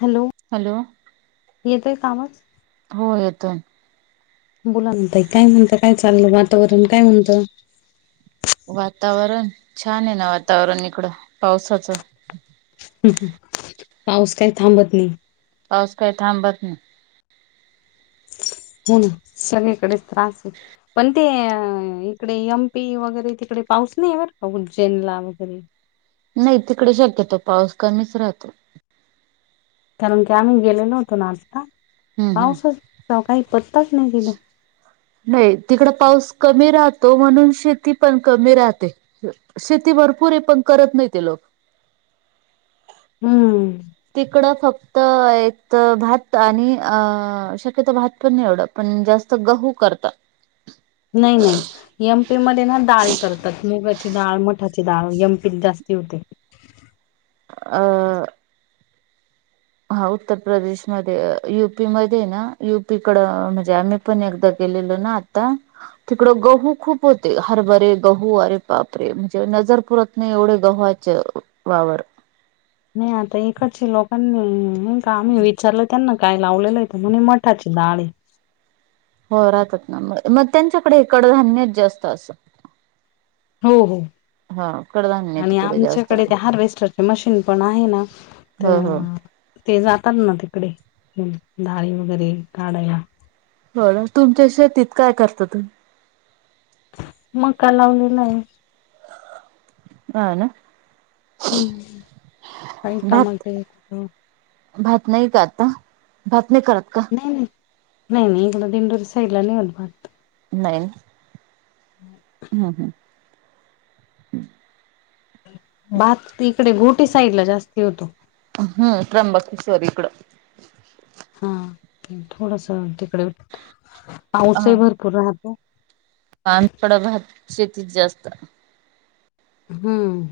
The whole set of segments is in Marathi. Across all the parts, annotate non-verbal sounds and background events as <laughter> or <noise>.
हॅलो हॅलो येतोय का आवाज. हो येतोय. बोला ना ताईकाय म्हणता? काय चालुय वातावरण काय म्हणतं. वातावरण छान आहे ना वातावरण इकडं पावसाचं. हह पाऊस काही थांबत नाही. पाऊस काही थांबत नाही. हम्म.. सगळीकडेच त्रास होईल. पण ते अ इकडे एम. पी वगैरे तिकडे पाऊस नाही बरं का उज्जैनला वगैरे नाही तिकडे शक्यतो पाऊस कमीच राहतो. कारण की आम्ही गेलेलो होतो ना आत्ता हम्म हम् पावसाचा काही पत्ताच नाही तिथं. नाही तिकडं पाऊस कमी राहतो, म्हणून शेती पण कमी राहते. शेती भरपूर ये, पण करत नाही ते लोक. हम्म, तिकडं फक्त एकत भात आणि अं शक्यतो भात पण नाही एवढा. पण जास्त गहू करता. नाही -नाही, एम. पी मध्ये ना दाळी करतात, मुगाची डाळ, मठाची डाळ एम. पी त जास्ती होते. अ, हा उत्तर प्रदेशमध्ये यु. पी मध्ये ना यु. पी कडं म्हणजे आम्ही पण एकदा गेलेलो ना तं तिकडं गहू खूप होते, हरभरे, गहू अरे बापरे! म्हणजे नजर पुरत नाही, एवढे गव्हाचे वावर नाही आता इकडचे लोकांनी अं नई का आम्ही विचारलं त्यांना काय लावलेलं आहेे त म्हणे मठाची डाळ आहे. हो राहतात ना, म मग त्यांच्याकडे हे कडधान्यचं जास्त आसं हो -हो. हा कडधान्य आणि तिकडे जास्त आमच्याकडे ते हार्वेस्टरचे मशीन पण आहे ना त हो हो ते जातात ना, तिकडे डाळी वगैरे काढायला. बरं, तुमच्या शेतीत काय करता तुम्ही? मक्का लावलेला आहे. हा ना. हम्, काही भात टमाटे भात नाही का आत्ता? भात नाही करत का? नाही-नाही, नाही इकडं दिंडोरी साईडला नाही होत भात. नाही. <inaudible> हा, हं. भात तिकडे घोटी साईड ला जास्ती होतो. हं त्र्यंबकेश्वर इकडं. हा थोडसं तिकडं पाऊसही भरपूर राहतो. पानपडा <unintelligible> भात शेतीत जास्त हम्म,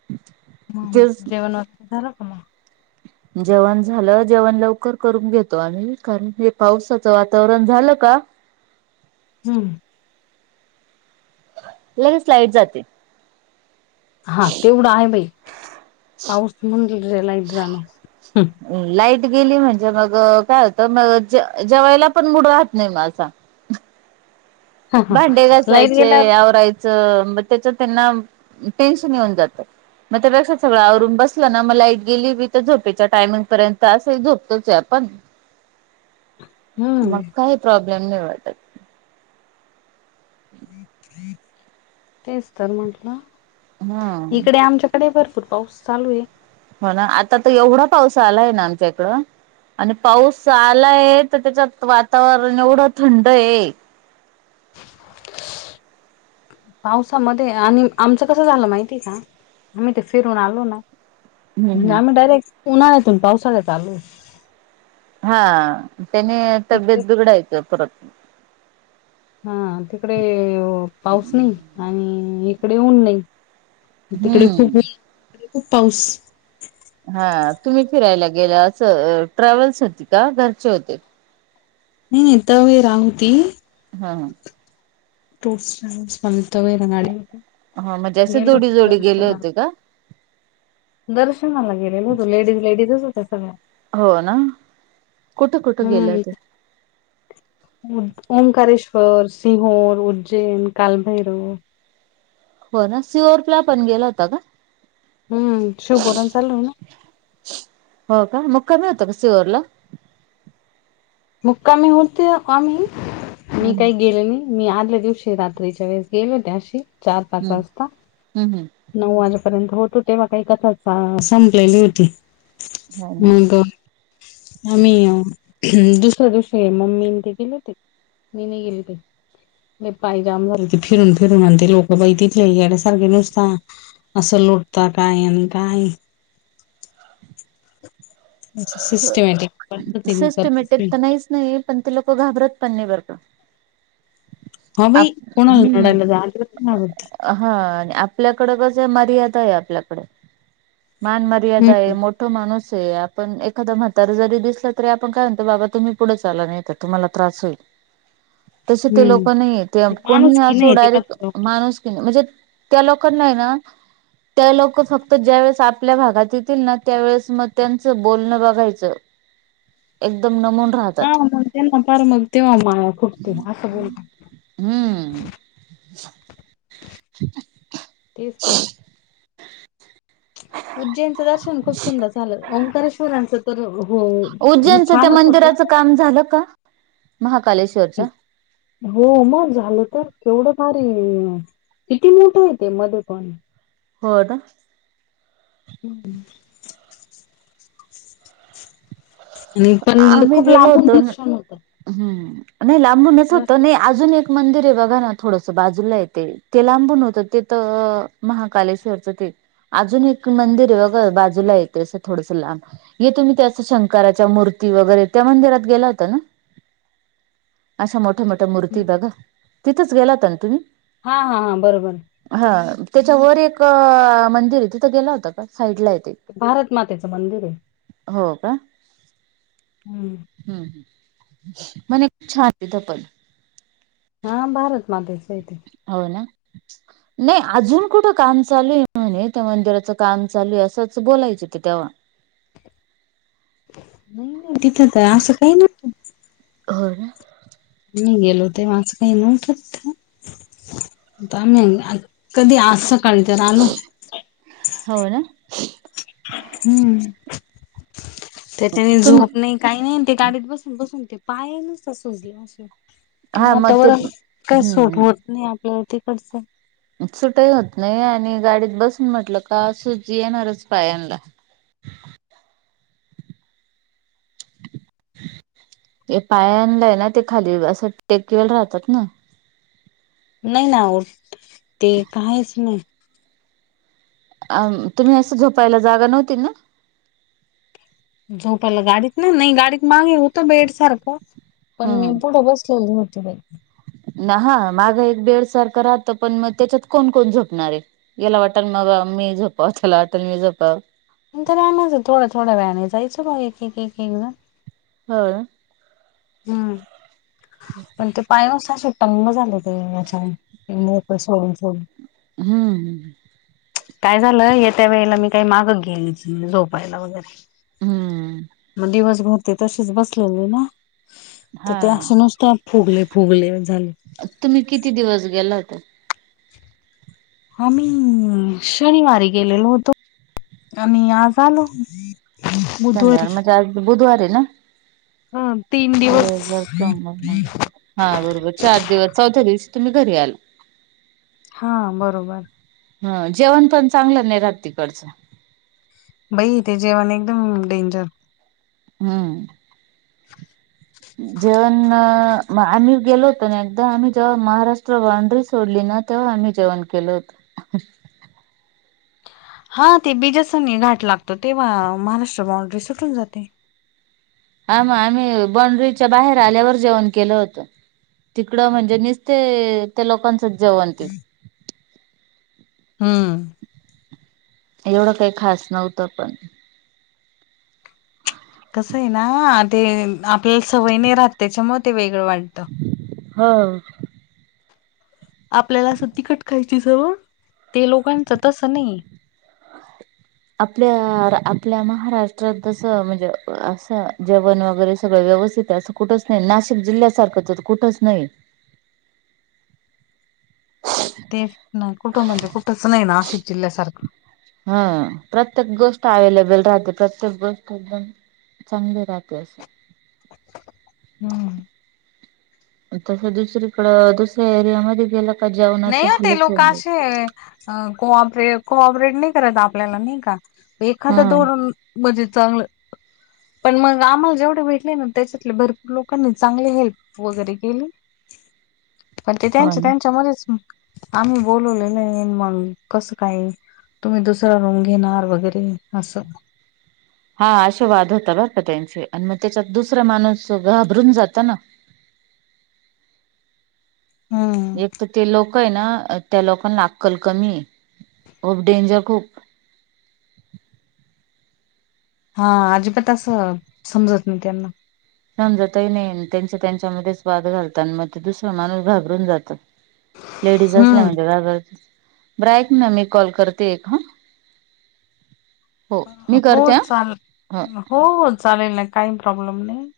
<inaudible> नाही, जेवणं आन ते झालं का म.? जेवण झालं, जेवण लवकर करून घेतो आम्ही, कारण हे पावसाचं वातावरण झालं का हम, लगेच लाईट जाते. हा तेवढं आहे बाई, पाऊस म्हून देत लाईट जाणार, हं लाईट गेली म्हणजे मग काय होतं, मग ज- जेवायला पण मुड राहात नाही माझा. हा हा भांडे लाईट गेल्यावर घासायचे, आवरायचं म त्याच्यात येना टेन्शन येऊन जातं. म ते कसं सगळं आवरून बसलं ना म लाईट गेली बी त झोपेच्या टायमिंग पर्यंत असही झोपतोच ये आपण. <inaudible> <inaudible> हम्म मग काय प्रॉब्लेम नाही वाटत. <inaudible> तेच तर म्हंटलं, हा. इकडे आमच्या आडे भरपुर पाऊस चालूये. हो ना आता तर एवढा पाऊस आलाय ना आमच्या इकडं. आणि पाऊस आलाय तर त्याच्यात वातावरण एवढं थंड आहे. पावसामध्ये आणि आमचं कसं झालं माहिती का आम्ही ते फिरून आलो ना. हम्म हम्म आम्ही डायरेक्ट उन्हाळ्यातून पावसाळ्यात आलो. हा त्याने तब्येत तिकडे बिघडायचं परत. हा तिकडे पाऊस नाही आणि इकडे ऊन नाही. तिकडे खूप हम्म <inaudible> खूप पाऊस. हा तुम्ही फिरायला गेला अस ट्रॅव्हल्स होती का घरचे होते? नाही नाही त्या वी राहती. हा हा. <unintelligible> वैगणारये. हा म्हणजे असे जोडी-जोडी गेले होते का? दर्शनाला गेलेलं होतं लेडीज-लेडीजच होत्या सगळ्या. हो ना, कुठं-कुठं गेलं हम्म होत्या? ओंकारेश्वर, सिंहोर, उज्जैन, कालभैरव. हो ना सिओर प्ला पण गेला होता का? हम्म शिव पुराण चालू आहे ना. <inaudible> हो का मुकामी होत का शिवरला? मुक्कामी होते कामही मी हम्म काही गेले नाही. मी आदल्या दिवशी रात्रीच्या वेळेस गेलो हो त्याशी चार-पाच वाजता. हम् ह. नऊ वाजेपर्यंत होतो तेव्हा <unintelligible> संपलेली होती. हो <inaudible> ना नाही का. आम्ही दुसऱ्या दिवशी मम्मी ते गेले होते. ननी गेली प पाय जाम फिरून-फिरून आणते लोकं बाई तिथले याड्यासारखे नुसता. असं लुटत काय अनंता आणि सिस्टमॅटिक पद्धतीने करतेच सिस्टमेटिक मी तर नाहीच नाही पण ते लोक घाबरत पण नाही बर का. हा बाई आप <unintelligible> कोणाल हम्म. न आत <unintelligible> हा आणि आपल्याकड कस आहे मर्यादा आहे आपल्याकडे मान म र्यादा आहे हम्म मोठ माणूस आहे आपण एकादा म्हातारी जरी दिसलं तरी आपण काय म्हणतो बाबा तुम्ही पुढे चाला नाही तर तुम्हाला त्रास होईल. <inaudible> तसे ते लोक नाही ते कोणीही माणुसकी असो नाही ते डायरेक्ट कसं माणूस की नाही म्हणजे त्या लोकांना आहे ना त्या लोक फक्त ज्या वेळेस आपल्या भागात येतील ना त्यावेेळेस मग त्यांचं बोलणं बा व्हायचं <inaudible> एकदम नमून. हा राहतात मग त्यां ना फार मग तेव्हा माया खूप ते असं बोलत. हम्म. <inaudible> तेस तर. उज्जैनचं दर्शन खूप सुंदर झालं ओंकारेश्वरांचं तर हो उज्जैनचं त्या छानच होतं. मंदिराच काम झालं का? महाकालेश हो मग, झालं तर केवढं भारी. किती मोठ आहे ते मध्ये पण. होय दा. हम्म. मि पण आम्ही खूप गेलो लांबून होतो न दर्शन होतं. हम्म, नाही लांबूनच होत व्यवस्थित नाही अजून एक मंदिर आहे बघा ना थोडस बाजूला येते ते लांबून होतं ते तर महाकालेश्वरच ते. अजून एक मंदिर आहे बघ बाजूला येते असं थोडस लांब येतु मी ते असं शंकर चा मूर्ती वगैरे त्या मंदिरात गेला होता ना? अशा मोठ-मोठ त्या‌ मूर्ती बघा, तिथंच गेला होता ना तुम्ही? हा हा हा, बरोबर. हा, त्याच्या वर एक मंदिर आहे, तिथं होता का? साईड ला आहे ते. भारत मातेचं मंदिर आहे. हो का? हम्म. हम्म ह म्हण छान आहे तीत पण. हा, भारत मातेच्या ते. हो ना. नाही, अजून कुठं काम चालू आहे म्हणे त्या मंदिराचं काम चालू आहे, असंच बोलायचं की तेव्हा. <inaudible> नाही नाही तिथं तर असं काही नव्हतं. होय ना? मी गेलो होते, म असं काही नव्हत. आम्ही कधी आज सकाळी तर आलो. <inaudible> होय ना? हम्म त्याच्यानी तुम झोप नाही. काही नाही ते गाडीत बसून-बसून ते पाय नुसत सुजले असे. ते हा मग ते वातावरण, काय सूट हम्म होत नाही आपल्याला तिकडचं. सुटही होत नाही, आणि गाडीत बसून म्हटलं का सुज येणारच पायांला. हे पायालंय ना ते खाली, असं टेकवेल राहतात ना. नाही ना होत, ते काहीच नाही. आम तुम्ही असं झोपायला जागा नव्हती ना? झोपाला गाडीत ना. नाही गाडीत मागे होतं बेड सारखं. पण ह मी पुढे बसलेली नवती बाई. ना हा मागा एक बेडसारखं राहत पण मग त्याच्यात कोण-कोण झोपणार आहे. याला वाटल मग मी झोपाव, त्याला वाटलं मी झोपाव. नंतर नाही म्हणायचं मग थोड्या थोड्या, वेळाने जायचं मग एक एक एक जण. होय. हम्म, <inaudible> पण ते पायनस शतो तंग झालं ते माच्या मोकळ सोडून-सोडून. हम्म. काय झालं येत्या वेळेला मी काही मागं घेलिच झोपायला वगैरे. हम्म मग दिवसभर ते तशीच बसलेले ना. तर ते हा. असूनच त्या फुगले-फुगले झाले. तुम्ही किती दिवस गेला होता? आम्ही शनिवारी गेलेलो होतो, आम्ही आज आलो. शनिवार बुधवारी. म्हणजे आज बुधवारे ना? ह तीन हो दिवस. <unintelligible> हा बरोबर चार दिवस चौथ्या दिवस तुम्ही घरी आला. हां बरोबर. हा जेवण पण चांगलं नाही राहत तिकडचं. बाई ते जेवण एकदम डेंजर. हम्म. जेवण म, मग आम्ही गेलो होतो ना एकदा आम्ही जेव्हा महाराष्ट्र बाउड्री सोडली ना तेव्हा आम्ही जेवण केलो होत. हा ते बीजासनी घाट लागतो तेव्हा महाराष्ट्र बॉंड्री सुटून जाते. हा म आम्ही बाउड्रीच्या बाहेर आल्यावर जेवण केलं होतं. तिकडं म्हणजे नुसते त्या लोकांचं जेवणतील. <inaudible> हम्. एवढं काही खास नव्हतं पण. कसं आहे ना ते आपल्याला सवय नाही राहात त्याच्यामुळ म ते वेगळं वाटतं. <inaudible> हा. आपल्याला असं तिखट खायची सवय ते लोकांचं तसं नाही. <inaudible> आपल्या आपल्या महाराष्ट्रात जसं म्हणजे असं जेवण वगैरे सगळं व्यवस्थि त असं कुठंच नाही नाशिक जिल्ह्यासारखंच कुठंच नाही‌. तेच न कुठं म्हणजे कुठंच नाही नाशिक जिल्ह्यासारखं. ह प्रत्येक गोष्ट अवेलेबल राहते प्रत्येक गोष्ट एकदम चांगले राहते अस. <inaudible> हम्म. तसं दुसरीकडं दुसऱ्या एरियामध्ये गेला नाही ना ते लोके असे आहे. अ कोऑपरे-कोऑपरेट नाही करत आपल्याला नाही का एखाद हा दोर म्हणजे चांगलय. पण मग आम्हाला जेवढे भेटले ना त्याच्यातले भरपूर लोकांनी चांगले हेल्प वगैरे केले. <inaudible> पण ते हो त्यांच्या ना त्यांच्यामध्येच आम्ही बोलवलेलं मग कसं काय? तुम्ही दुसरा रुंम घेणार वगैरे असं. हा असा वाद होता बर का त्यांचे आणि मग त्याच्यात दुसरा माणूस घाबरून जात ना. <inaudible> हम्. एक तर ते लोक आहे ना त्या लोकांना अकल कमी आहे. खूप डेंजर खूप हा अजिबात असं समजत नाही त्यांना. समजतही नाही त्यांच त्यांच्यामध्येच वाद घालत आणि मग ते दुसरा माणूस घाबरून जातं. <inaudible> लेडीज असल्या म्हणजे हम्म घर <unintelligible> ब्राईट ना मी कॉल करते एक हा. हो मी हो करते चाल हा हो. हो हो चालेल ना काही प्रॉब्लेम नाही.